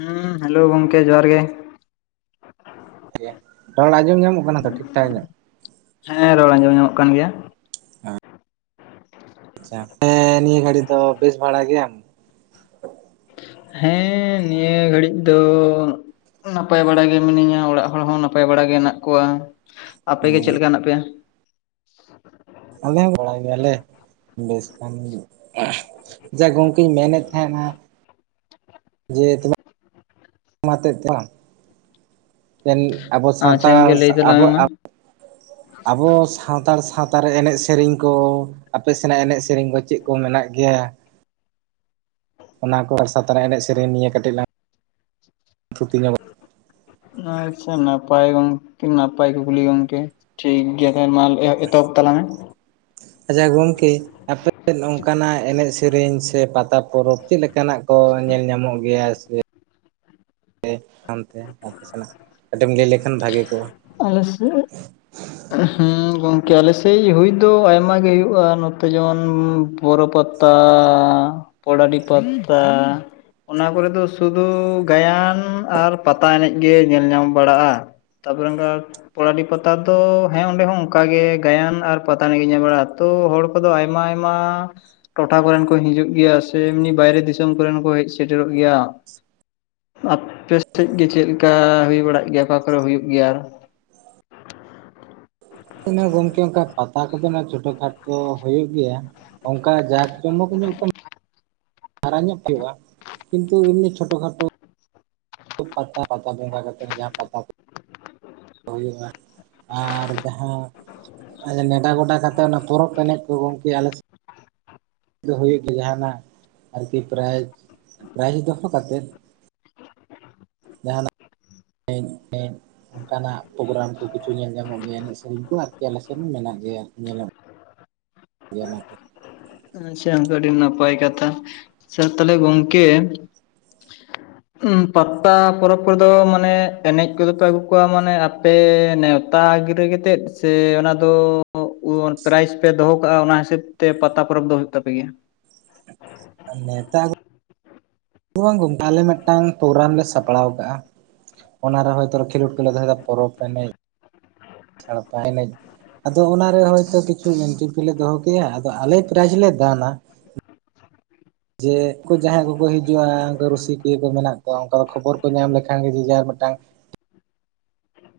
ᱦᱩᱸ ᱦᱮᱞᱳ ᱜᱚᱢᱠᱮ ᱡᱚᱦᱟᱨ ᱜᱮ᱾ ᱜᱮᱭᱟ, ᱨᱚᱲ ᱟᱸᱡᱚᱢ ᱧᱟᱢᱚᱜ ᱠᱟᱱᱟ ᱛᱚ ᱴᱷᱤᱠ ᱴᱷᱟᱠ ᱧᱚᱜ? ᱦᱮᱸ ᱨᱚᱲ ᱟᱸᱡᱚᱢ ᱧᱚᱜ ᱠᱟᱱ ᱜᱮᱭᱟ᱾ ᱟᱪᱪᱷᱟ ᱦᱮᱸ ᱱᱤᱭᱟᱹ ᱜᱷᱟᱹᱲᱤ ᱫᱚ ᱵᱮᱥ ᱵᱷᱟᱲᱟ ᱜᱮᱭᱟᱢ? ᱦᱮᱸ ᱱᱤᱭᱟᱹ ᱜᱷᱟᱹᱲᱤᱡ ᱫᱚ ᱱᱟᱯᱟᱭ ᱵᱟᱲᱟᱟᱜᱮ ᱢᱤᱱᱟᱹᱧᱟ ᱚᱲᱟᱜ ᱦᱚᱲᱦᱚᱸ ᱱᱟᱯᱟᱭ ᱵᱟᱲᱟᱜᱮ ᱦᱮᱸᱱᱟᱜ ᱠᱚᱣᱟ, ᱟᱯᱮᱜᱮ ᱪᱮᱫ ᱞᱮᱠᱟ ᱦᱮᱸᱱᱟᱜ ᱯᱮᱭᱟ? ᱟᱞᱮ ᱵᱟᱲᱟᱭ ᱜᱮᱭᱟᱞᱮ ᱵᱮᱥ ᱠᱷᱟᱱ ᱡᱟ ᱜᱚᱢᱠᱮᱧ ᱢᱮᱱᱮᱫ ᱛᱟᱦᱮᱸᱱᱟ ᱡᱮ [unintelligible] [unintelligible] ᱟᱵᱚ ᱟᱪᱪᱷᱟ ᱥᱟᱱᱛᱟᱲ ᱜᱚᱝᱠᱮ ᱞᱟᱹᱭ ᱛᱟᱞᱟᱝ ᱟᱵᱚ ᱢᱮ ᱟᱵᱚ ᱥᱟᱱᱛᱟᱲ ᱥᱟᱶᱛᱟ ᱨᱮ ᱮᱱᱮᱡ ᱥᱮᱨᱮᱧ ᱠᱚ ᱟᱯᱮ ᱥᱮᱱᱟᱜ ᱮᱱᱮᱡ ᱥᱮᱨᱮᱧ ᱠᱚ ᱪᱮᱫ ᱠᱚ ᱢᱮᱱᱟᱜ ᱜᱮᱭᱟ ᱚᱱᱟ ᱠᱚ ᱟᱥᱟ ᱛᱱᱟᱜ ᱮᱱᱮᱡ ᱥᱮᱨᱮᱧ ᱱᱤᱭᱟᱹ ᱠᱟᱹᱴᱤᱡ ᱞᱟᱝ ᱛᱷᱩᱛᱤ ᱧᱚᱜᱟ ᱾ ᱟᱪᱪᱷᱟ ᱱᱟᱯᱟᱭ ᱜᱚᱢᱠᱮ ᱱᱟᱯᱟᱭ ᱠᱩᱠᱞᱤ ᱜᱚᱢᱠᱮ ᱾ ᱴᱷᱤᱠ ᱜᱮᱭᱟ ᱠᱷᱟᱱ ᱢᱟᱞ ᱮᱦ ᱮᱛᱚᱦᱚᱵ ᱛᱟᱞᱟᱝ ᱢᱮ ᱾ ᱟᱪᱪᱷᱟ ᱜᱚᱝᱠᱮ ᱟᱯᱮ ᱥᱮᱫ ᱚᱱᱠᱟᱱᱟᱜ ᱮᱱᱮᱡ ᱥᱮᱨᱮᱧ ᱥᱮ ᱯᱟᱛᱟ ᱯᱚᱨᱚᱵᱽ ᱪᱮᱫ ᱞᱮᱠ ᱠᱟᱱᱟᱜ ᱠᱚ ᱧᱮᱞ ᱧᱟᱢᱚᱜ ᱜᱮᱭᱟ? ᱥᱮ ᱦᱟᱱᱛᱮ ᱟᱯᱮ ᱥᱮᱱᱟᱜ ᱠᱟᱹᱴᱤᱡ ᱮᱢ ᱞᱟᱹᱭ ᱞᱮᱠᱷᱟᱱ ᱵᱷᱟᱜᱤ ᱠᱚᱜᱼᱟ ᱾ ᱟᱞᱮ ᱥᱮᱜ [inaudible] ᱦᱮᱸ ᱜᱚᱝᱠᱮ ᱟᱞᱮᱥᱮᱜ ᱦᱩᱭ ᱫᱚ ᱟᱭᱢᱟ ᱜᱮ ᱦᱩᱭᱩᱜᱼᱟ ᱱᱚᱛᱮ ᱡᱮᱢᱚᱱ ᱾ ᱵᱚᱨᱚ ᱯᱟᱛᱟ, ᱯᱚᱲᱟᱰᱤ ᱯᱟᱛᱟ ᱚᱱᱟ ᱠᱚᱨᱮ ᱫᱚ ᱥᱩᱫᱩ ᱜᱟᱭᱟᱱ ᱟᱨ ᱯᱟᱛᱟ ᱮᱱᱮᱡ ᱜᱮ ᱧᱮᱞ ᱧᱟᱢ ᱵᱟᱲᱟᱜᱼᱟ ᱾ ᱛᱟᱯᱚᱨᱮ ᱚᱝᱠᱟ ᱯᱚᱲᱟᱰᱤ ᱯᱟᱛᱟ ᱫᱚ, ᱦᱮᱸ ᱚᱸᱰᱮ ᱦᱚᱸ ᱚᱝᱠᱟᱜᱮ ᱜᱟᱭᱟᱱ ᱟᱨ ᱯᱟᱛᱟ ᱮᱱᱮᱡ ᱜᱮ ᱧᱮᱞ ᱵᱟᱲᱟᱜᱼᱟ ᱾ ᱚᱛᱳ ᱦᱚᱲ ᱠᱚᱫᱚ ᱟᱭᱢᱟ ᱟᱭᱢᱟ ᱴᱚᱴᱷᱟ ᱠᱚᱨᱮᱱ ᱠᱚ ᱦᱤᱡᱩᱜ ᱜᱮᱭᱟ ᱥᱮ ᱮᱢᱱᱤ ᱵᱟᱭᱨᱮ ᱫᱤᱥᱚᱢ ᱠᱚᱨᱮᱱ ᱦᱚᱠᱚ ᱦᱮᱡ ᱥᱮᱴᱮᱨᱚᱜ ᱜᱮᱭᱟ ᱾ ᱟᱯᱮ ᱥᱮᱜ ᱜᱮ ᱪᱮᱜ ᱞᱮᱠᱟ ᱦᱩᱭ ᱵᱟᱲᱟᱜ ᱜᱮᱭᱟ ᱚᱠᱟ ᱠᱚᱨᱮ ᱦᱩᱭᱩᱜ ᱜᱮᱭᱟ ᱟᱨ? ᱤᱱᱟᱹ ᱜᱚᱝᱠᱮ ᱚᱝᱠᱟ ᱯᱟᱛᱟ ᱠᱚᱫᱚ ᱱᱟᱜ ᱪᱷᱳᱴᱳ ᱠᱷᱟᱴᱚ ᱦᱩᱭᱩᱜ ᱜᱮᱭᱟ ᱾ ᱚᱝᱠᱟ ᱡᱟᱠ ᱡᱚᱢᱚᱠ ᱧᱚᱜ ᱛᱚ ᱦᱟᱨᱟ ᱧᱚᱜ ᱦᱩᱭᱩᱜ-ᱟ, ᱠᱤᱱᱛᱩ ᱮᱢᱱᱤ ᱪᱷᱳᱴᱚ ᱠᱷᱟᱴᱳ ᱯᱟᱛᱟ ᱯᱟᱛᱟ ᱵᱚᱸᱜᱟ ᱠᱟᱛᱮᱫ ᱡᱟᱦᱟᱸ ᱯᱟᱛᱟ ᱦᱩᱭᱩᱜᱼᱟ ᱟᱨ ᱡᱟᱦᱟᱸ ᱱᱮᱸᱰᱟ ᱜᱚᱰᱟ ᱠᱟᱛᱮ ᱚᱱᱟ ᱯᱚᱨᱚᱵᱽ ᱮᱱᱮᱡ ᱠᱚ ᱜᱚᱝᱠᱮ ᱟᱞᱮ ᱫᱚ ᱦᱩᱭᱩᱜ ᱜᱮ ᱡᱟᱦᱟᱱᱟᱜ ᱟᱨᱠᱤ ᱯᱨᱟᱭᱤᱡᱽ ᱯᱨᱟᱭᱤᱡᱽ ᱫᱚᱦᱚ ᱠᱟᱛᱮᱫ ᱾ ᱡᱟᱦᱱᱟᱜ [unintelligible] ᱚᱝᱠᱟᱱᱟᱜ ᱯᱨᱳᱜᱨᱟᱢ ᱠᱚ ᱠᱤᱪᱷᱩ ᱧᱮᱞ ᱧᱟᱢᱚᱜ ᱜᱮᱭᱟ ᱮᱱᱮᱜ ᱥᱮᱨᱮᱧ ᱠᱚ ᱟᱨᱠᱤ ᱟᱞᱮ ᱥᱮᱱ ᱢᱮᱱᱟᱜ ᱜᱮᱭᱟ ᱧᱮᱞᱚᱜ ᱜᱮᱭᱟ ᱱᱟᱜ ᱾ ᱟᱪᱪᱷᱟ ᱜᱚᱝᱠᱮ ᱟᱹᱰᱤ ᱱᱟᱯᱟᱭ ᱠᱟᱛᱷᱟ, ᱟᱪᱪᱷᱟ ᱛᱟᱦᱚᱞᱮ ᱜᱚᱝᱠᱮ [unintelligible] ᱩᱸ ᱯᱟᱛᱟ ᱯᱚᱨᱚᱵᱽ ᱠᱚᱨᱮ ᱫᱚ ᱢᱟᱱᱮ ᱮᱱᱮᱡ ᱠᱚᱫᱚ ᱯᱮ ᱟᱹᱜᱩ ᱠᱚᱣᱟ ᱢᱟᱱᱮ ᱟᱯᱮ ᱱᱮᱣ ᱛᱟ ᱜᱤᱨᱟᱹ ᱠᱮᱛᱮᱫ, ᱥᱮ ᱚᱱᱟ ᱫᱚ ᱩ ᱯᱨᱟᱭᱤᱡ ᱯᱮ ᱫᱚᱦᱚ ᱠᱟᱜᱼᱟ ᱚᱱᱟ ᱦᱤᱥᱟᱹᱵᱽ ᱛᱮ ᱯᱟᱛᱟ ᱯᱚᱨᱚᱵᱽ ᱫᱚ ᱦᱩᱭᱩᱜ ᱛᱟᱯᱮ ᱜᱮᱭᱟ? ᱟᱨ ᱱᱮᱣᱛᱟ [unintelligible] ᱵᱟᱝ ᱜᱚᱝᱠᱮ ᱟᱞᱮ ᱢᱮᱫᱴᱟᱝ ᱯᱨᱳᱜᱨᱟᱢ ᱞᱮ ᱥᱟᱯᱲᱟᱣ ᱠᱟᱜᱼᱟ ᱾ ᱚᱱᱟ ᱨᱮ ᱦᱚᱭ ᱛᱚ ᱠᱷᱮᱞᱳᱰ ᱠᱚᱞᱮ ᱫᱚᱦᱚᱭ ᱫᱟ ᱯᱚᱨᱚᱵ ᱮᱱᱮᱡ, ᱥᱟᱲᱯᱟ ᱮᱱᱮᱡ ᱟᱫᱚ ᱚᱱᱟᱨᱮ ᱦᱚᱭᱛᱳ ᱠᱤᱪᱷᱩ ᱮᱱᱴᱨᱤᱯᱷᱤ ᱞᱮ ᱫᱚᱦᱚ ᱠᱮᱜ-ᱟ ᱟᱫᱚ ᱟᱞᱮ ᱯᱨᱟᱭᱤᱡᱽ ᱞᱮ ᱫᱟᱱᱟ ᱾ ᱡᱮ ᱩᱱᱠᱩ ᱡᱟᱦᱟᱸᱭ ᱠᱚᱠᱚ ᱦᱤᱡᱩᱜᱼᱟ ᱩᱱᱠᱩ ᱨᱩᱥᱤᱠᱤᱭᱟᱹ ᱠᱚ ᱢᱮᱱᱟᱜ ᱠᱚᱣᱟ ᱚᱱᱠᱟ ᱫᱚ ᱠᱷᱚᱵᱚᱨ ᱠᱚ ᱧᱟᱢ ᱞᱮᱠᱷᱟᱱ ᱜᱮ ᱡᱮ ᱡᱟᱦᱟᱸ ᱢᱤᱫᱴᱟᱝ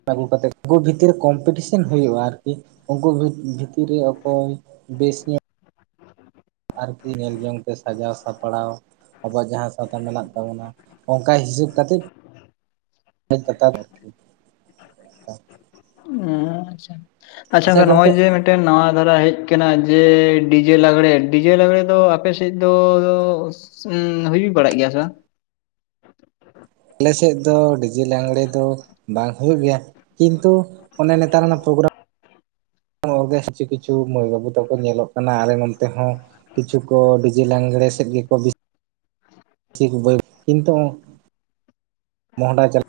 ᱟᱹᱜᱩ ᱠᱟᱛᱮᱜ ᱩᱱᱠᱩ ᱵᱷᱤᱛᱤᱨ ᱠᱚᱢᱯᱤᱴᱤᱥᱮᱱ ᱦᱩᱭᱩᱜᱼᱟ ᱟᱨᱠᱤ ᱩᱝᱠᱩ ᱵᱷᱤᱛ ᱵᱷᱤᱛᱤᱨ ᱨᱮ ᱚᱠᱚᱭ‌ ᱵᱮᱥ ᱧᱚᱜ ᱟᱨᱠᱤ ᱧᱮᱞ ᱡᱚᱝ ᱛᱮ ᱥᱟᱡᱟᱣ ᱥᱟᱯᱲᱟᱣ ᱾ ᱟᱵᱚᱣᱟᱜ ᱡᱟᱦᱟᱸ ᱥᱟᱶᱛᱟ ᱢᱮᱱᱟᱜ ᱛᱟᱵᱚᱱᱟ ᱚᱝᱠᱟ ᱦᱤᱥᱟᱹᱵ ᱠᱟᱛᱮᱫ [unintelligible] ᱦᱮᱸ ᱟᱪᱪᱷᱟ, ᱟᱪᱪᱷᱟ ᱱᱚᱜᱼᱚᱭ ᱡᱮ ᱢᱤᱫᱴᱮᱱ ᱱᱚᱣᱟ ᱫᱷᱟᱨᱟ ᱦᱮᱡ ᱠᱟᱱᱟ ᱡᱮ ᱰᱤᱡᱮ ᱞᱟᱜᱽᱲᱮ ᱰᱤᱡᱮ ᱞᱟᱜᱽᱲᱮ ᱫᱚ ᱟᱯᱮ ᱥᱮᱡ ᱫᱚ᱾ ᱩ ᱦᱩᱭ ᱵᱟᱲᱟᱜ ᱜᱮᱭᱟ ᱥᱮ ᱵᱟᱝ᱾ ᱟᱞᱮᱥᱮᱜ ᱫᱚ ᱰᱤᱡᱮ ᱞᱟᱜᱽᱲᱮ ᱫᱚ ᱵᱟᱝ ᱦᱩᱭᱩᱜ ᱜᱮᱭᱟ ᱠᱤᱱᱛᱩ ᱚᱱᱮ ᱱᱮᱛᱟᱨ ᱚᱱᱮ ᱯᱨᱳᱜᱨᱟᱢ᱾ ᱚᱨᱜᱮᱥ ᱠᱤᱪᱷᱩ ᱠᱤᱪᱷᱩ ᱢᱟᱹᱭ ᱵᱟᱹᱵᱩ ᱛᱟᱠᱚ ᱧᱮᱞᱚᱜ ᱠᱟᱱᱟ ᱟᱞᱮ ᱱᱚᱱᱛᱮ ᱦᱚᱸ᱾ ᱠᱤᱪᱷᱩ ᱠᱚ ᱰᱤᱡᱮ ᱞᱟᱝᱲᱮ ᱥᱮᱫ ᱜᱮᱠᱚ᱾ ᱵᱮᱥᱤ ᱠᱚ ᱠᱤᱱᱛᱩ ᱢᱚᱦᱰᱟ ᱪᱟᱞᱟᱜ᱾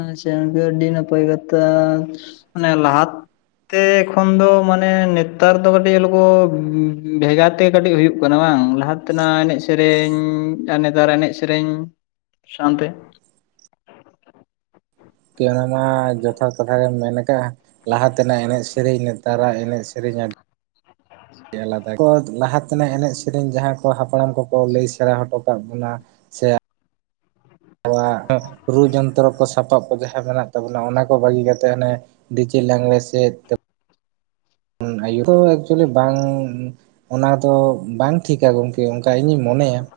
ᱟᱪᱪᱷᱟ ᱟᱹᱰᱤ ᱱᱟᱯᱟᱹᱭ ᱠᱟᱛᱟ ᱢᱟᱱᱮ ᱞᱟᱦᱟ᱾ ᱛᱮ ᱠᱷᱚᱱ ᱫᱚ ᱢᱟᱱᱮ ᱱᱮᱛᱟᱨ ᱫᱚ ᱠᱟᱹᱴᱤᱡ ᱚᱞᱠᱚ ᱵᱷᱮᱜᱟᱨ᱾ ᱛᱮᱜᱮ ᱠᱟᱹᱴᱤᱡ ᱦᱩᱭᱩᱜ ᱠᱟᱱᱟ ᱵᱟᱝ ᱞᱟᱦᱟ ᱛᱮᱱᱟᱜ ᱮᱱᱮᱡ ᱥᱮᱨᱮᱧ ᱟᱨ ᱱᱮᱛᱟᱨᱟᱜ ᱮᱱᱮᱡ ᱥᱮᱨᱮᱧ᱾ ᱥᱟᱶᱱ ᱛᱮ ᱠᱤ ᱚᱱᱟ ᱢᱟ ᱡᱚᱛᱷᱟᱛ ᱠᱟᱛᱷᱟ ᱜᱮᱢ ᱢᱮᱱ ᱠᱟᱜᱼᱟ᱾ ᱞᱟᱦᱟ ᱛᱮᱱᱟᱜ ᱮᱱᱮᱡ ᱥᱮᱨᱮᱧ ᱱᱮᱛᱟᱨᱟᱜ ᱮᱱᱮᱡ ᱥᱮᱨᱮᱧ ᱟᱹᱰᱤ [inaudible] ᱟᱞᱟᱫᱟ ᱜᱮᱭᱟ ᱠᱚ ᱞᱟᱦᱟ ᱛᱮᱱᱟᱜ ᱮᱱᱮᱡ ᱥᱮᱨᱮᱧ ᱡᱟᱦᱟᱸ ᱠᱚ ᱦᱟᱯᱲᱟᱢ ᱠᱚᱠᱚ ᱞᱟᱹᱭ ᱥᱮᱲᱟ ᱦᱚᱴᱚ ᱠᱟᱜ ᱵᱚᱱᱟ ᱥᱮ᱾ ᱟᱵᱳᱭᱟᱜ ᱨᱩ ᱡᱚᱱᱛᱨᱚ ᱠᱚ ᱥᱟᱯᱟᱵ ᱠᱚ ᱡᱟᱦᱟᱸ ᱢᱮᱱᱟᱜ ᱛᱟᱵᱚᱱᱟ ᱚᱱᱟ ᱠᱚ ᱵᱟᱹᱜᱤ ᱠᱟᱛᱮᱫ ᱦᱟᱱᱮ᱾ ᱰᱤᱪᱮ ᱞᱟᱝᱲᱮ ᱥᱮᱫ ᱟᱭᱩ ᱠᱚ ᱮᱠᱪᱩᱭᱮᱞᱤ ᱵᱟᱝ᱾ ᱚᱱᱟ ᱫᱚ ᱵᱟᱝ ᱴᱷᱤᱠᱟ ᱜᱚᱝᱠᱮ, ᱚᱱᱠᱟ ᱤᱧᱤᱧ ᱢᱚᱱᱮᱭᱟ ᱾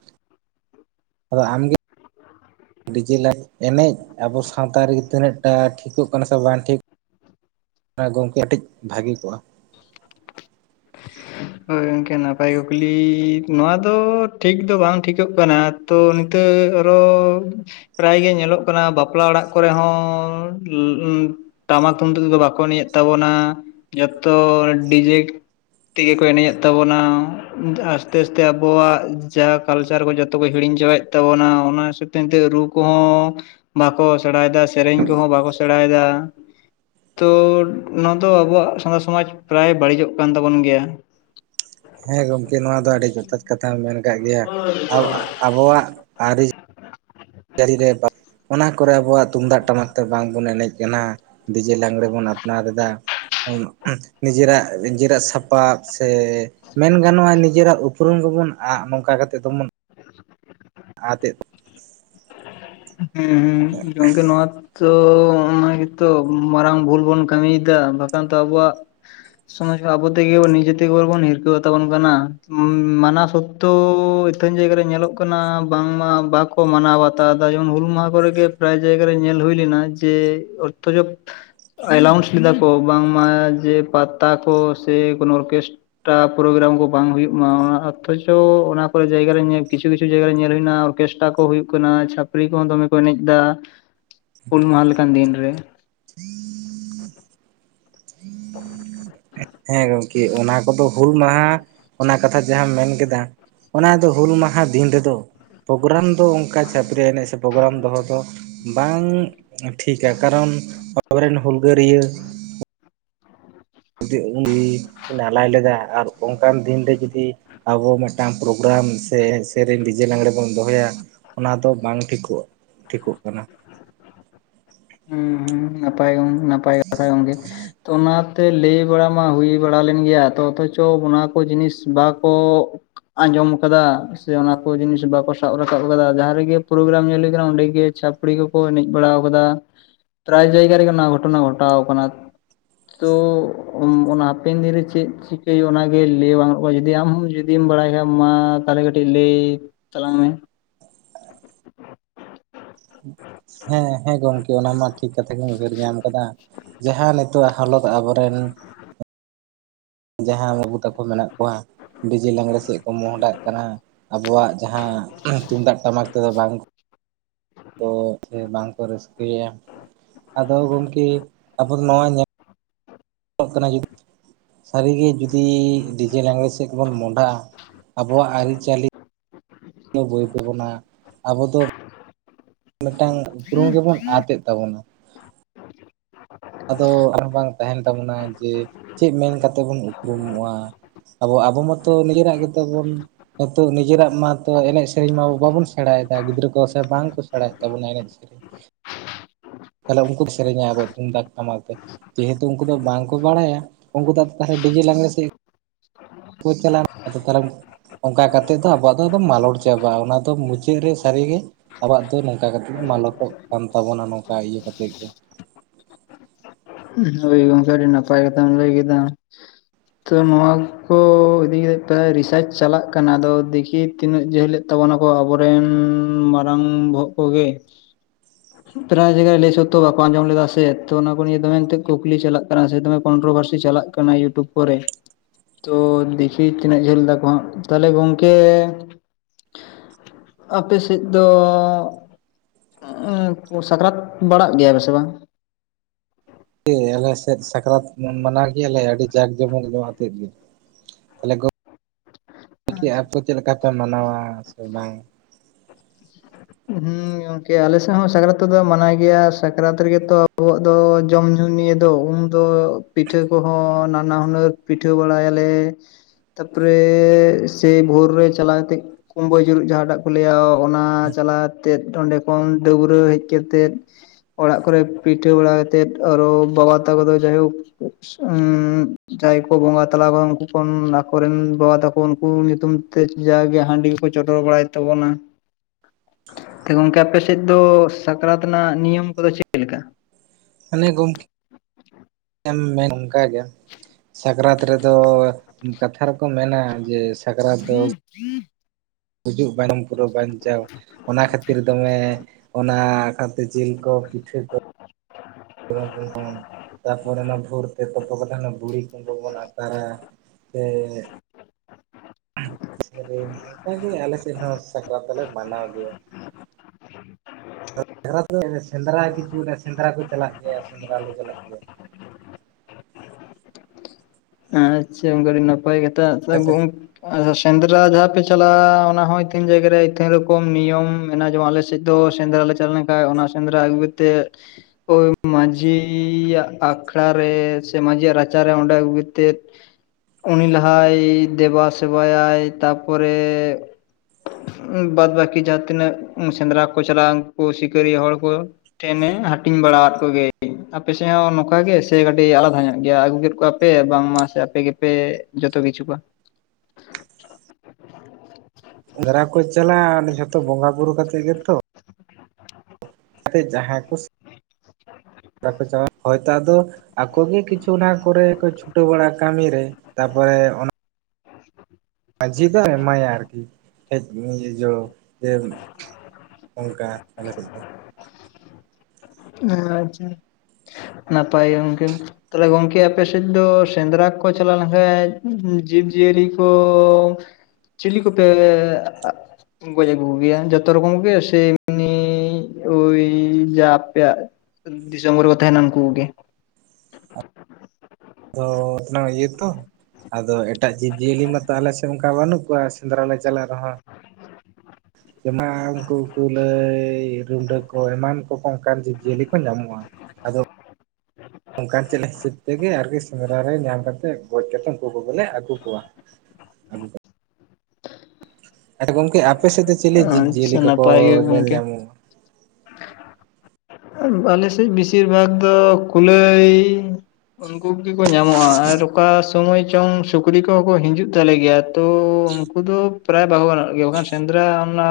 ᱟᱫᱚ ᱟᱢ ᱜᱮ ᱰᱤᱡᱮ ᱞᱟ ᱮᱱᱮᱡ ᱟᱵᱚ ᱥᱟᱶᱛᱟ ᱨᱮᱜᱮ ᱛᱤᱱᱟᱹᱜ ᱴᱟ ᱴᱷᱤᱠᱚᱜ ᱠᱟᱱᱟ ᱥᱮ ᱵᱟᱝ ᱴᱷᱤᱠ᱾ ᱚᱱᱟ ᱜᱚᱝᱠᱮ ᱠᱟᱹᱴᱤᱡ ᱵᱷᱟᱹᱜᱤ ᱠᱚᱜᱼᱟ ᱾ ᱦᱳᱭ ᱜᱚᱝᱠᱮ, ᱱᱟᱯᱟᱭ ᱠᱩᱠᱞᱤ ᱱᱚᱣᱟ ᱫᱚ ᱴᱷᱤᱠ ᱫᱚ ᱵᱟᱝ ᱴᱷᱤᱠᱚᱜ ᱠᱟᱱᱟ ᱾ ᱛᱚ ᱱᱤᱛᱚᱜ ᱟᱨᱚ᱾ ᱯᱨᱟᱭ ᱜᱮ ᱧᱮᱞᱚᱜ ᱠᱟᱱᱟ ᱵᱟᱯᱞᱟ ᱚᱲᱟᱜ ᱠᱚᱨᱮ ᱦᱚᱸ [inaudible] ᱴᱟᱢᱟᱠ ᱛᱩᱢᱫᱟᱜ ᱛᱮᱫᱚ ᱵᱟᱠᱚ ᱮᱱᱮᱡ ᱛᱟᱵᱚᱱᱟ ᱡᱚᱛᱚ ᱰᱤᱡᱮ᱾ ᱛᱮᱜᱮ ᱠᱚ ᱮᱱᱮᱡᱮᱫ ᱛᱟᱵᱚᱱᱟ ᱟᱥᱛᱮ ᱟᱥᱛᱮ ᱟᱵᱚᱣᱟᱜ ᱡᱟᱦᱟᱸ ᱠᱟᱞᱪᱟᱨ ᱠᱚ ᱡᱚᱛᱚ ᱠᱚ ᱦᱤᱲᱤᱧ᱾ ᱛᱟᱵᱚᱱᱟ ᱚᱱᱟ ᱦᱤᱥᱟᱹᱵ ᱛᱮ ᱱᱤᱛᱚᱜ ᱨᱩ ᱠᱚᱦᱚᱸ ᱵᱟᱠᱚ ᱥᱮᱬᱟᱭᱮᱫᱟ, ᱥᱮᱨᱮᱧ ᱠᱚᱦᱚᱸ ᱵᱟᱠᱚ᱾ ᱵᱟᱲᱟᱭᱮᱫᱟ ᱾ ᱛᱚ ᱱᱚᱣᱟ ᱫᱚ ᱟᱵᱚᱣᱟᱜ ᱥᱟᱶᱛᱟ ᱥᱚᱢᱟᱡᱽ ᱯᱨᱟᱭ ᱵᱟᱹᱲᱤᱡᱚᱜ ᱠᱟᱱ ᱛᱟᱵᱚᱱ ᱜᱮᱭᱟ ᱾ ᱦᱮᱸ ᱜᱚᱝᱠᱮ, ᱱᱚᱣᱟ ᱫᱚ ᱟᱹᱰᱤ ᱡᱚᱛᱷᱟᱛ ᱠᱟᱛᱷᱟ ᱢᱮᱱ ᱠᱟᱜ ᱜᱮᱭᱟ, ᱟᱵᱚᱣᱟᱜ ᱟᱹᱨᱤ᱾ ᱡᱟᱹᱨᱤ ᱨᱮ [inaudible] ᱚᱱᱟ ᱠᱚᱨᱮ ᱟᱵᱚᱣᱟᱜ ᱛᱩᱢᱫᱟᱜ ᱴᱟᱢᱟᱠ ᱛᱮ ᱵᱟᱝᱵᱚᱱ ᱮᱱᱮᱡ ᱠᱟᱱᱟ, ᱰᱤᱡᱮ ᱞᱟᱜᱽᱬᱮ ᱵᱚᱱ ᱟᱯᱱᱟᱨ ᱮᱫᱟ ᱾ ᱱᱤᱡᱮᱨᱟᱜ ᱱᱤᱡᱮᱨᱟᱜ ᱥᱟᱯᱟᱯ ᱥᱮ᱾ ᱢᱮᱱ ᱜᱟᱱᱚᱜᱼᱟ ᱱᱤᱡᱮᱨᱟᱜ ᱩᱯᱨᱩᱢ ᱠᱚᱵᱚᱱ ᱟᱜ ᱱᱚᱝᱠᱟ ᱠᱟᱛᱮ ᱫᱚᱵᱚᱱ᱾ [unintelligible] ᱦᱩᱸ ᱦᱩᱸ, ᱜᱚᱝᱠᱮ ᱱᱚᱣᱟ᱾ ᱛᱚ ᱚᱱᱟ ᱜᱮᱛᱚ ᱢᱟᱨᱟᱝ ᱵᱷᱩᱞ ᱵᱚᱱ ᱠᱟᱹᱢᱤᱭᱮᱫᱟ, ᱵᱟᱠᱷᱟᱱ ᱛᱚ ᱟᱵᱚᱣᱟᱜ᱾ ᱥᱚᱢᱟᱡ ᱟᱵᱚ ᱛᱮᱜᱮ ᱱᱤᱡᱮ ᱛᱮᱜᱮᱵᱚᱱ ᱦᱤᱨᱠᱟᱹᱣ ᱟᱛᱟᱵᱚᱱ ᱠᱟᱱᱟ, ᱢᱟᱱᱟ ᱥᱚᱛ᱾ ᱛᱚ ᱤᱛᱩᱷᱟᱹᱱ ᱡᱟᱭᱜᱟ ᱨᱮ ᱧᱮᱞᱚᱜ ᱠᱟᱱᱟ, ᱵᱟᱝᱢᱟ ᱵᱟᱠᱚ ᱢᱟᱱᱟᱣ ᱵᱟᱛᱟᱣ᱾ ᱡᱮᱢᱚᱱ ᱦᱩᱞ ᱢᱟᱦᱟ ᱠᱚᱨᱮ ᱜᱮ ᱯᱨᱟᱭ ᱡᱟᱭᱜᱟ ᱨᱮ ᱧᱮᱞ ᱦᱩᱭ ᱞᱮᱱᱟ ᱡᱮ ᱚᱛᱷᱚ ᱪᱚ᱾ ᱮᱞᱟᱣᱩᱱᱥ ᱞᱮᱫᱟ ᱠᱚ ᱵᱟᱝᱢᱟ ᱡᱮ ᱯᱟᱛᱟ ᱠᱚ ᱥᱮ ᱠᱳᱱᱳ ᱚᱨᱮᱠᱮᱥ᱾ ᱴᱟᱨ ᱯᱨᱳᱜᱨᱟᱢ ᱠᱚ ᱵᱟᱝ ᱦᱩᱭᱩᱜ ᱢᱟ, ᱚᱱᱟ ᱚᱛᱷᱚᱪᱚ ᱚᱱᱟ ᱠᱚᱨᱮ ᱡᱟᱭᱜᱟ ᱧᱮᱞ ᱠᱤᱪᱷᱩ ᱠᱤᱪᱷᱩ ᱡᱟᱭᱜᱟ ᱨᱮ ᱧᱮᱞ ᱦᱩᱭᱱᱟ ᱚᱨ [inaudible] ᱥᱴᱟᱨ ᱠᱚ ᱦᱩᱭᱩᱜ ᱠᱟᱱᱟ, ᱪᱷᱟᱯᱨᱤ ᱠᱚᱦᱚᱸ ᱫᱚᱢᱮ ᱠᱚ ᱮᱱᱮᱡ ᱫᱟ, ᱦᱩᱞ ᱢᱟᱦᱟ ᱞᱮᱠᱟᱱ ᱫᱤᱱ ᱨᱮ ᱾ [unintelligible] ᱦᱮᱸ ᱜᱚᱝᱠᱮ, ᱚᱱᱟ ᱠᱚᱫᱚ ᱦᱩᱞ ᱢᱟᱦᱟ ᱚᱱᱟ ᱠᱟᱛᱷᱟ ᱡᱟᱦᱟᱸᱢ ᱢᱮᱱ ᱠᱮᱫᱟ᱾ ᱚᱱᱟ ᱫᱚ ᱦᱩᱞ ᱢᱟᱦᱟ ᱫᱤᱱ ᱨᱮᱫᱚ ᱯᱨᱳᱜᱨᱟᱢ ᱫᱚ ᱚᱱᱠᱟ ᱪᱟᱹᱯᱨᱤ ᱮᱱᱮᱡ ᱥᱮ ᱯᱨᱳᱜᱨᱟᱢ ᱫᱚᱦᱚ ᱫᱚ᱾ ᱵᱟᱝ ᱴᱷᱤᱠᱟ ᱠᱟᱨᱚᱱ ᱟᱵᱚᱨ ᱨᱮᱱ ᱦᱩᱞᱜᱟᱹᱨᱤᱭᱟᱹ ᱡᱤᱭᱤ ᱠᱤᱱ ᱟᱞᱟᱭ ᱞᱮᱫᱟ ᱟᱨ ᱚᱱᱠᱟᱱ ᱫᱤᱱ ᱨᱮ ᱡᱩᱫᱤ ᱟᱵᱚ ᱢᱤᱫᱴᱟᱝ ᱯᱨᱳᱜᱨᱟᱢ ᱥᱮ ᱥᱮᱨᱮᱧ ᱰᱤᱡᱮ ᱞᱟᱜᱽᱬᱮ ᱵᱚᱱ ᱫᱚᱦᱚᱭᱟ ᱚᱱᱟ ᱫᱚ ᱵᱟᱝ ᱴᱷᱤᱠᱚᱜ, ᱴᱷᱤᱠᱚᱜ ᱠᱟᱱᱟ᱾ ᱦᱩᱸ ᱦᱩᱸ, ᱱᱟᱯᱟᱭ ᱱᱟᱯᱟᱭ ᱠᱟᱛᱷᱟ ᱜᱚᱝᱠᱮ᱾ ᱛᱚ ᱚᱱᱟᱛᱮ ᱞᱟᱹᱭ ᱵᱟᱲᱟ ᱢᱟ ᱦᱩᱭ ᱵᱟᱲᱟ ᱞᱮᱱ ᱜᱮᱭᱟ, ᱛᱚ ᱚᱛᱷᱚᱪᱚ ᱚᱱᱟ ᱠᱚ ᱡᱤᱱᱤᱥ ᱵᱟᱠᱚ ᱟᱸᱡᱚᱢ ᱠᱟᱫᱟ ᱥᱮ ᱚᱱᱟ ᱠᱚ ᱡᱤᱱᱤᱥ ᱵᱟᱠᱚ ᱥᱟᱵ ᱨᱟᱠᱟᱵ ᱟᱠᱟᱫᱟ ᱡᱟᱦᱟᱸ ᱨᱮᱜᱮ ᱯᱨᱳᱜᱨᱟᱢ ᱧᱮᱞ ᱦᱩᱭ ᱟᱠᱟᱱᱟ, ᱚᱸᱰᱮᱜᱮ ᱪᱷᱟᱹᱯ ᱠᱩᱲᱤ ᱠᱚᱠᱚ ᱮᱱᱮᱡ ᱵᱟᱲᱟ ᱠᱟᱫᱟ᱾ ᱯᱨᱟᱭ ᱡᱟᱭᱜᱟ ᱨᱮᱜᱮ ᱱᱚᱣᱟ ᱜᱷᱚᱴᱚᱱᱟ ᱜᱷᱚᱴᱟᱣ ᱠᱟᱱᱟ᱾ ᱛᱚ ᱚᱱᱟ ᱦᱟᱯᱮᱱ ᱫᱤᱱ ᱨᱮ ᱪᱮᱫ ᱪᱤᱠᱟᱹᱭ ᱦᱩᱭᱩᱜ-ᱟ? ᱚᱱᱟ ᱜᱮ ᱞᱟᱹᱭ ᱵᱟᱝ-ᱟ ᱡᱩᱫᱤ ᱟᱢ ᱦᱚᱸ ᱡᱤᱫᱤᱢ ᱵᱟᱲᱟᱭ ᱠᱷᱟᱡ ᱢᱟ ᱛᱟᱦᱚᱞᱮ ᱠᱟᱹᱴᱤᱡ ᱞᱟᱹᱭ ᱪᱟᱞᱟᱝ ᱢᱮ᱾ [unintelligible] ᱦᱮᱸ ᱦᱮᱸ ᱜᱚᱝᱠᱮ, ᱚᱱᱟ ᱢᱟ ᱴᱷᱤᱠ ᱠᱟᱛᱷᱟ ᱜᱮᱢ ᱩᱭᱦᱟᱹᱨ ᱧᱟᱢ ᱠᱟᱫᱟ᱾ ᱡᱟᱦᱟᱸ ᱱᱤᱛᱚᱜ ᱦᱟᱞᱚᱛ ᱟᱵᱚᱨᱮᱱ ᱡᱟᱦᱟᱸ ᱵᱟᱹᱵᱩ ᱛᱟᱠᱚ ᱢᱮᱱᱟᱜ ᱠᱚᱣᱟ᱾ ᱰᱤᱡᱮ ᱞᱟᱜᱽᱲᱮ ᱥᱮᱫ ᱠᱚ ᱢᱚᱦᱰᱟᱜ ᱠᱟᱱᱟ, ᱟᱵᱚᱣᱟᱜ ᱡᱟᱦᱟᱸ ᱛᱩᱢᱫᱟᱜ ᱴᱟᱢᱟᱠ ᱛᱮᱫᱚ ᱵᱟᱝ ᱥᱮ ᱵᱟᱝ ᱠᱚ ᱨᱟᱹᱥᱠᱟᱹᱭᱟ ᱟᱫᱚ ᱜᱚᱝᱠᱮ ᱟᱵᱚ ᱫᱚ ᱱᱚᱣᱟ ᱠᱟᱱᱟ ᱡᱩ ᱥᱟᱹᱨᱤᱜᱮ ᱡᱩᱫᱤ ᱰᱤᱡᱮ ᱞᱟᱜᱽᱲᱮ ᱥᱮᱫ ᱵᱚᱱ ᱢᱚᱦᱰᱟᱜ-ᱟ ᱟᱵᱚᱣᱟᱜ ᱟᱹᱨᱤᱪᱟᱹᱞᱤ ᱵᱳ ᱛᱟᱵᱚᱱᱟ ᱟᱵᱚ ᱫᱚ ᱢᱤᱫᱴᱟᱝ ᱩᱯᱨᱩᱢ ᱜᱮᱵᱩᱱ ᱟᱫᱮᱫ ᱛᱟᱵᱚᱱᱟ᱾ ᱟᱫᱚ ᱟᱨᱦᱚᱸ ᱵᱟᱝ ᱛᱟᱦᱮᱱ ᱛᱟᱵᱚᱱᱟ, ᱡᱮ ᱪᱮᱫ ᱢᱮᱱ ᱠᱟᱛᱮ ᱵᱚᱱ ᱩᱯᱨᱩᱢᱚᱜ-ᱟ᱾ ᱟᱵᱚ ᱟᱵᱚ ᱢᱚᱛᱚ ᱱᱤᱡᱮᱨᱟᱜ ᱜᱮᱛᱚ ᱵᱚᱱ ᱱᱤᱛᱚᱜ ᱱᱤᱡᱮᱨᱟᱜ ᱢᱟᱛᱚ ᱮᱱᱮᱡ ᱥᱮᱨᱮᱧ ᱢᱟ ᱵᱟᱵᱚᱱ ᱥᱮᱬᱟᱭ ᱫᱟ ᱜᱤᱫᱽᱨᱟᱹ ᱠᱚ ᱥᱮ ᱵᱟᱝᱠᱚ ᱥᱮᱬᱟᱭᱮᱫ ᱛᱟᱵᱚᱱᱟ ᱮᱱᱮᱡ ᱥᱮᱨᱮᱧ᱾ ᱛᱟᱞᱦᱮ ᱩᱱᱠᱩᱫ ᱥᱮᱨᱮᱧᱟ ᱟᱵᱚᱞᱟᱜ ᱛᱩᱢᱫᱟᱜ ᱴᱟᱢᱟᱠ ᱛᱮ᱾ ᱡᱮᱦᱮ ᱛᱩ ᱩᱱᱠᱩ ᱫᱚ ᱵᱟᱝ ᱠᱚ ᱵᱟᱲᱟᱭᱟ ᱩᱱᱠᱩ ᱫᱚ ᱛᱟᱦᱮᱞᱮ ᱰᱤᱡᱮ ᱞᱟᱝᱲᱮ ᱥᱮ [inaudible] ᱱᱚᱝᱠᱟ ᱠᱟᱛᱮᱜ ᱫᱚ ᱟᱵᱚᱣᱟᱜ ᱫᱚ ᱵᱚᱱ ᱢᱟᱞᱚᱴ ᱪᱟᱵᱟᱜ-ᱟ ᱚᱱᱟ ᱫᱚ ᱢᱩᱪᱟᱹᱫ ᱨᱮ ᱥᱟᱨᱤ ᱜᱮ ᱟᱵᱚᱣᱟᱜ ᱫᱚ ᱱᱚᱝᱠᱟ ᱠᱟᱛᱮ ᱢᱟᱞᱚᱴᱚᱜ ᱠᱟᱱ ᱛᱟᱵᱚᱱᱟ ᱱᱚᱝᱠᱟ ᱤᱭᱟᱹ ᱠᱟᱛᱮ ᱜᱮ ᱦᱳᱭ ᱜᱚᱝᱠᱮ ᱟᱹᱰᱤ ᱱᱟᱯᱟᱭ ᱠᱟᱛᱷᱟᱢ ᱞᱟᱹᱭ ᱠᱮᱫᱟ᱾ ᱛᱚ ᱱᱚᱣᱟ ᱠᱚ ᱤᱫᱤ ᱠᱟᱛᱮ ᱯᱨᱟᱭ ᱨᱤᱥᱟᱨᱪ ᱪᱟᱞᱟᱜ ᱠᱟᱱᱟ ᱟᱫᱚ ᱫᱤᱠᱷᱤ ᱛᱤᱱᱟᱹᱜ ᱡᱷᱟᱹᱞᱮᱫ ᱛᱟᱵᱚᱱᱟᱠᱚ ᱟᱵᱚᱨᱮᱱ ᱢᱟᱨᱟᱝ ᱵᱚᱦᱚᱜ ᱠᱚᱜᱮ᱾ [inaudible] ᱯᱨᱟᱭ ᱡᱟᱭᱜᱟ ᱨᱮ ᱞᱟᱹᱭ ᱥᱚᱛᱛᱚ ᱵᱟᱠᱚ ᱟᱸᱡᱚᱢ ᱞᱮᱫᱟ ᱥᱮ ᱛᱚ ᱚᱱᱟ ᱠᱚ ᱱᱤᱭᱟᱹ ᱫᱚᱢᱮ ᱠᱩᱠᱞᱤ ᱪᱟᱞᱟᱜ ᱠᱟᱱᱟ ᱥᱮ ᱫᱚᱢᱮ ᱠᱚᱱᱴᱨᱳᱵᱷᱟᱨᱥᱤ ᱪᱟᱞᱟᱜ ᱠᱟᱱᱟ ᱤᱭᱩᱴᱩᱵ ᱠᱚᱨᱮ᱾ ᱛᱚ ᱫᱮᱠᱷᱤ ᱛᱤᱱᱟᱹᱜ ᱡᱷᱟᱹᱞ ᱫᱟᱠᱚ ᱦᱟᱸᱜ ᱛᱟᱞᱚᱦᱮ ᱜᱚᱝᱠᱮ ᱟᱯᱮ ᱥᱮᱫ ᱫᱚ ᱥᱟᱠᱨᱟᱛ ᱵᱟᱲᱟᱜ ᱜᱮᱭᱟ ᱠᱚᱥᱮ ᱵᱟᱝ? ᱟᱞᱮ ᱥᱮᱫ ᱥᱟᱠᱨᱟᱛ ᱢᱟᱱᱟᱣ ᱜᱮᱭᱟᱞᱮ ᱟᱹᱰᱤ ᱡᱟᱠ ᱡᱚᱢᱚᱠ ᱧᱚᱜ ᱟᱛᱮᱫ ᱜᱮ ᱜᱚᱝᱠᱮ ᱟᱯᱮ ᱪᱮᱫᱞᱮᱠᱟ ᱯᱮ ᱢᱟᱱᱟᱣᱟ ᱥᱮ ᱵᱟᱝ ᱦᱩᱸ ᱜᱚᱝᱠᱮ ᱟᱞᱮ ᱥᱮᱫ ᱦᱚᱸ ᱥᱟᱠᱨᱟᱛ ᱫᱚ ᱢᱟᱱᱟᱣ ᱜᱮᱭᱟ ᱥᱟᱠᱨᱟᱛ ᱨᱮᱜᱮ ᱛᱚ ᱟᱵᱚᱣᱟᱜ ᱫᱚ ᱡᱚᱢ ᱧᱩ ᱱᱤᱭ ᱫᱚ ᱩᱱ ᱫᱚ ᱯᱤᱴᱷᱟᱹ ᱠᱚᱦᱚᱸ ᱱᱟᱱᱟ ᱦᱩᱱᱟᱹᱨ ᱯᱤᱴᱷᱟᱹ ᱵᱟᱲᱟᱭᱟᱞᱮ ᱛᱟᱯᱚᱨᱮ ᱥᱮᱭ ᱵᱷᱳᱨ ᱨᱮ ᱪᱟᱞᱟ ᱠᱟᱛᱮ ᱠᱩᱢᱵᱟᱹ ᱡᱩᱨᱩᱜ ᱡᱟᱦᱟᱸᱴᱟᱜ ᱠᱚ ᱞᱟᱹᱭ ᱟ ᱚᱱᱟ ᱪᱟᱞᱟ ᱟᱛᱮᱫ ᱚᱸᱰᱮ ᱠᱷᱚᱱ ᱰᱟᱹᱵᱽᱨᱟᱹ ᱦᱮᱡ ᱠᱟᱛᱮᱫ ᱚᱲᱟᱜ ᱠᱚᱨᱮ ᱯᱤᱴᱷᱟᱹ ᱵᱟᱲᱟ ᱟᱛᱮᱫ, ᱟᱨᱚ ᱵᱟᱵᱟ ᱛᱟᱠᱚ ᱫᱚ ᱡᱟᱭᱦᱳᱠ ᱼᱼ ᱩᱸ [inaudible] ᱡᱟᱦᱟᱸᱭ ᱠᱚ ᱵᱚᱸᱜᱟ ᱛᱟᱞᱟ ᱠᱚ ᱩᱱᱠᱩ ᱠᱷᱚᱱ ᱟᱠᱚᱨᱮᱱ ᱵᱟᱵᱟ ᱛᱟᱠᱚ ᱩᱱᱠᱩ ᱧᱩᱛᱩᱢᱼᱼ ᱛᱮ ᱡᱟᱣᱜᱮ ᱦᱟᱺᱰᱤ ᱠᱚᱠᱚ ᱪᱚᱰᱚᱨ ᱵᱟᱲᱟᱭᱮᱫ ᱛᱟᱵᱚᱱᱟ ᱾ ᱛᱚ ᱜᱚᱝᱠᱮ ᱟᱯᱮ ᱥᱮᱫ ᱫᱚ ᱥᱟᱠᱨᱟᱛ ᱨᱮᱱᱟᱜ ᱱᱤᱭᱚᱢ ᱠᱚᱫᱚ ᱪᱮᱜ ᱞᱮᱠᱟ? ᱦᱟᱱᱮ ᱜᱚᱝ [inaudible] ᱠᱮ ᱢᱮᱱ ᱚᱱᱠᱟ ᱜᱮᱭᱟ ᱾ ᱥᱟᱠᱨᱟᱛ ᱨᱮᱫᱚ, ᱠᱟᱛᱷᱟ ᱨᱮᱠᱚ ᱢᱮᱱᱟ ᱡᱮ ᱥᱟᱠᱨᱟᱛ ᱫᱚ ᱼᱼ [inaudible] ᱜᱩᱡᱩᱜ [inaudible] ᱵᱟᱧᱪᱟᱣᱼᱼ ᱚᱱᱟ ᱠᱷᱟᱛᱤᱨ ᱫᱚᱢᱮ, ᱚᱱᱟ ᱠᱷᱟᱥᱤ ᱡᱤᱞ ᱠᱚ ᱯᱤᱴᱷᱟᱹ ᱠᱚᱼᱼ [inaudible] ᱛᱟᱨᱯᱚᱨᱮ ᱚᱱᱟ ᱵᱷᱳᱨ ᱛᱮ ᱛᱳᱯᱳ ᱠᱟᱛᱮᱜ ᱦᱟᱱᱮ ᱵᱩᱲᱦᱤ ᱠᱩᱢᱵᱟᱹ ᱵᱚᱱ ᱟᱛᱟᱨᱟ ᱾ [inaudible] [inaudible] ᱱᱚᱝᱠᱟ ᱜᱮ ᱟᱞᱮ ᱥᱮᱫ ᱦᱚᱸ ᱥᱟᱠᱨᱟᱛ ᱫᱚᱞᱮ ᱢᱟᱱᱟᱣ ᱜᱮᱭᱟ ᱾ [unintelligible] [inaudible] ᱥᱮᱸᱫᱽᱨᱟ ᱠᱤᱪᱷᱩ ᱞᱮ, ᱥᱮᱸᱫᱽᱨᱟ ᱠᱚ ᱪᱟᱞᱟᱜ ᱜᱮᱭᱟ ᱥᱮᱸᱫᱽᱨᱟ ᱞᱮ ᱪᱟᱞᱟᱜ ᱜᱮᱭᱟ ᱾ ᱟᱪᱪᱷᱟ ᱜᱚᱝᱠᱮ ᱟᱹᱰᱤ ᱱᱟᱯᱟᱭ ᱠᱟᱛᱷᱟ ᱟᱪᱪᱷᱟ ᱜᱚᱝᱼᱼ ᱟ [inaudible] ᱥᱮᱸᱫᱽᱨᱟ ᱡᱟᱦᱟᱸ ᱯᱮ ᱪᱟᱞᱟᱜᱼᱟ, ᱚᱱᱟ ᱦᱚᱸ ᱛᱤᱱ ᱡᱟᱭᱜᱟ ᱨᱮ ᱛᱤᱱ ᱨᱚᱠᱚᱢ ᱱᱤᱭᱚᱢ ᱢᱮᱱᱟᱜᱼᱟ, ᱡᱮᱢᱚᱱ ᱟᱞᱮ ᱼᱼ ᱟᱞᱮ ᱥᱮᱫ ᱫᱚ ᱥᱮᱸᱫᱽᱨᱟ ᱞᱮ ᱪᱟᱞᱟ ᱞᱮᱱᱠᱷᱟᱡ ᱚᱱᱟ ᱥᱮᱸᱫᱽᱨᱟ ᱟᱜᱩ ᱠᱟᱛᱮᱜᱼᱼ ᱦᱳᱭ ᱢᱟᱺᱡᱷᱤᱻ ᱭᱟᱜ ᱟᱠᱷᱲᱟ ᱨᱮ ᱥᱮ ᱢᱟᱺᱡᱷᱤ ᱭᱟᱜ ᱨᱟᱪᱟᱨᱮ ᱚᱸᱰᱮ ᱟᱜᱼᱼ ᱛᱮᱫ, ᱩᱱᱤ ᱞᱟᱦᱟᱭ ᱫᱮᱵᱟ ᱥᱮᱵᱟᱭᱟᱭ ᱛᱟᱯᱚᱨᱮ ᱼᱼ ᱵᱟᱫᱽ ᱵᱟᱠᱤ ᱡᱟᱦᱟᱸ ᱛᱤᱱᱟᱹᱜ ᱥᱮᱸᱫᱽᱨᱟ ᱠᱚ ᱪᱟᱞᱟᱜᱼᱟ, ᱩᱱᱠᱩ ᱥᱤᱠᱟᱹᱨᱤᱭᱟᱹ ᱦᱚᱲ ᱠᱚ ᱼᱼ ᱴᱷᱮᱱᱮ ᱦᱟᱹᱴᱤᱧ ᱵᱟᱲᱟᱣᱟᱫ ᱠᱚᱜᱮ, ᱟᱯᱮ ᱥᱮᱫ ᱦᱚᱸ ᱱᱚᱝᱠᱟ ᱜᱮ ᱥᱮ ᱠᱟᱹᱴᱤᱡ ᱟᱞᱟᱫᱟ ᱧᱚᱜ ᱜᱮᱭᱟ ᱟᱜᱩ ᱠᱮᱫ ᱠᱚᱣᱟ ᱯᱮ ᱼᱼ ᱵᱟᱝ ᱢᱟ ᱥᱮ ᱟᱯᱮ ᱜᱮᱯᱮ, ᱡᱚᱛᱚ ᱠᱤᱪᱷᱩᱜᱼᱟ? ᱥᱮᱸᱫᱽᱨᱟ ᱠᱚ ᱪᱟᱞᱟᱜᱼᱟ, ᱚᱫᱚ ᱡᱷᱚᱛᱚ ᱵᱚᱸᱜᱟ ᱵᱩᱨᱩ ᱠᱟᱛᱮ ᱜᱮᱛᱚ ᱾ ᱡᱟᱦᱟᱸᱭ ᱠᱚ ᱵᱟᱠᱟ ᱪᱟᱞᱟᱜ, ᱦᱚᱭᱛᱚ ᱟᱫᱚᱼᱼ ᱟᱠᱚ ᱜᱮ ᱠᱤᱪᱷᱩ ᱚᱱᱟ ᱠᱚᱨᱮ ᱠᱚ ᱪᱷᱩᱴᱟᱹ ᱵᱟᱲᱟ ᱠᱟᱢᱤ ᱨᱮ ᱛᱟᱯᱚᱨᱮ [inaudible] [unintelligible] ᱢᱟᱺᱡᱷᱤ ᱫᱚᱭ ᱮᱢᱟᱭᱟ ᱟᱨᱠᱤ ᱦᱮᱡᱤᱭᱟᱹ [unintelligible] ᱡ ᱡᱮ ᱚᱱᱠᱟ ᱦ ᱢᱮᱥᱡᱽ [unintelligible] ᱫᱚ ᱟᱪᱪᱷᱟ, ᱱᱟᱯᱟᱭ ᱜᱮ ᱜᱚᱝᱠᱮ ᱾ ᱛᱟᱦᱞᱮ ᱜᱚᱝᱠᱮ ᱟᱯᱮ ᱥᱮᱫ ᱫᱚ ᱥᱮᱸᱫᱽᱨᱟ ᱠᱚ ᱪᱟᱞᱟᱣ ᱞᱮᱱᱠᱷᱟᱡ ᱡᱤᱵᱽᱡᱤᱭᱟᱹᱞᱤ ᱠᱚᱼᱼ ᱪᱤᱞᱤ ᱠᱚᱯᱮ ᱜᱚᱡ ᱟᱹᱜᱩ ᱠᱚᱜᱮᱭᱟ, ᱡᱚᱛᱚ ᱨᱚᱠᱚᱢ ᱜᱮ ᱥᱮᱼᱼ ᱳᱭ ᱡᱟ ᱟᱯᱮᱭᱟᱜ, ᱫᱤᱥᱚᱢ ᱨᱮᱠᱚ ᱛᱟᱸᱦᱮᱱᱟ ᱩᱱᱠᱩ ᱠᱚᱜᱮ ᱾ ᱟᱫᱚ ᱚᱛᱱᱟ ᱤᱭᱟᱹ ᱛᱚ ᱟᱫᱚ ᱮᱴᱟᱜ ᱡᱤᱵᱽᱡᱤᱭᱟᱹᱞᱤ ᱢᱟᱛᱚ ᱟᱞᱮ ᱥᱮᱫ ᱚᱱᱠᱟ ᱵᱟᱹᱱᱩᱜ ᱠᱚᱣᱟ ᱥᱮ ᱾ ᱥᱮᱸᱫᱽᱨᱟ ᱞᱮ ᱪᱟᱞᱟᱜ ᱨᱮᱦᱚᱸᱼᱼ ᱮᱢᱟᱱ ᱩᱱᱠᱩ ᱠᱩᱞᱟᱹᱭ, ᱨᱩᱸᱰᱟᱹ ᱠᱚ ᱮᱢᱟᱱ ᱠᱚᱠᱚ ᱚᱱᱠᱟᱱ ᱡᱤᱵᱽᱼᱡᱤᱭᱟᱹᱞᱤ ᱠᱚ ᱧᱟᱢᱚᱜᱼᱟ ᱾ ᱚᱱᱠᱟᱱ ᱪᱮᱫ ᱦᱤᱥᱟᱹᱵᱽ ᱛᱮᱜᱮ ᱟᱨᱠᱤ ᱥᱚᱦᱨᱟᱭ ᱨᱮ ᱧᱟᱢ ᱠᱟᱛᱮᱫ ᱜᱚᱡ ᱠᱟᱛᱮᱫ ᱩᱱᱠᱩ ᱠᱚᱜᱮ ᱞᱮ ᱟᱹᱜᱩ ᱠᱚᱣᱟ ᱾ ᱟ [inaudible] ᱟᱪᱪᱷᱟ ᱜᱚᱝᱠᱮ ᱟᱯᱮ ᱥᱮᱫ ᱫᱚ ᱪᱤᱞᱤ ᱡᱤᱵᱽ ᱡᱤᱭᱟᱹᱞᱤ ᱟᱪᱪᱷᱟ ᱠᱚᱠᱚ ᱱᱟᱯᱟᱭ ᱜᱮ ᱧᱮᱞ ᱜᱚᱝᱠᱮ ᱧᱟᱢᱚᱜᱼᱟ? [inaudible] ᱟᱞᱮ ᱥᱮᱫ ᱵᱮᱥᱤᱨ ᱵᱷᱟᱜᱽ ᱫᱚ ᱠᱩᱞᱟᱹᱭᱼᱼ ᱩᱱᱠᱩᱜᱮ ᱠᱚ ᱧᱟᱢᱚᱜᱼᱟ, ᱟᱨ ᱚᱠᱟ ᱥᱚᱢᱚᱭ ᱪᱚᱝ ᱥᱩᱠᱨᱤ ᱠᱚᱦᱚᱸ ᱠᱚ ᱦᱤᱡᱩᱜ ᱛᱟᱞᱮ ᱜᱮᱭᱟ ᱾ ᱛᱚᱼᱼ ᱩᱱᱠᱩ ᱫᱚ ᱯᱨᱟᱭ ᱵᱟᱠᱚ ᱜᱟᱱᱚᱜ ᱜᱮᱭᱟ, ᱵᱟᱝᱠᱷᱟᱱ ᱥᱮᱸᱫᱽᱨᱟ ᱚᱱᱟᱼᱼ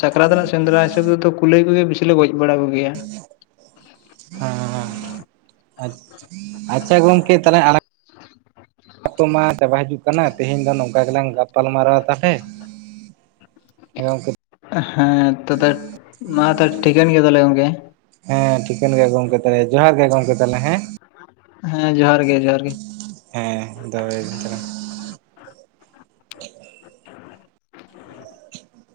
ᱥᱟᱠᱨᱟᱛ ᱨᱮᱱᱟᱜ ᱥᱮᱸᱫᱽᱨᱟ ᱦᱤᱥᱟᱹᱵᱽ ᱛᱮᱫᱚ ᱠᱩᱞᱟᱹᱭ ᱢᱩᱞᱟᱹᱭ ᱵᱮᱥᱤ ᱞᱮ ᱜᱚᱡ ᱵᱟᱲᱟ ᱠᱚᱜᱮᱭᱟ ᱾ [inaudible] ᱟᱪ, ᱟᱪᱪᱷᱟ ᱜᱚᱝᱠᱮ ᱛᱟᱦᱚᱞᱮ ᱟᱲᱟ [inaudible] ᱢᱟ ᱪᱟᱵᱟ ᱦᱤᱡᱩᱜ ᱼᱼ [unintelligible] ᱛᱮᱦᱮᱧ ᱫᱚ ᱱᱚᱝᱠᱟ ᱜᱮᱞᱟᱝ ᱜᱟᱯᱟᱞ ᱢᱟᱨᱟᱣᱟ ᱛᱟᱦᱚᱞᱮ [unintelligible] ᱦᱮᱸ ᱛᱚ ᱛᱟᱦᱠᱮ ᱢᱟ ᱛᱟᱦᱮ ᱴᱷᱤᱠᱟᱹᱱ ᱜᱮᱭᱟ ᱛᱟᱦᱚᱞᱮ ᱜᱚᱢᱠᱮ ᱦᱮᱸ ᱴᱷᱤᱠᱟᱹᱱ ᱜᱮᱭᱟ ᱜᱚᱢᱠᱮ ᱛᱟᱦᱮ ᱡᱚᱦᱟᱨ ᱜᱮ ᱜᱚᱢᱠᱮ ᱛᱟᱞᱦᱮ ᱦᱮᱸ ᱦᱮᱸ ᱡᱚᱦᱟᱨ ᱜᱮ ᱡᱚᱦᱟᱨ ᱜᱮ ᱦᱮᱸ ᱫᱚᱦᱚᱭᱫᱤᱧ ᱛᱟᱦᱮ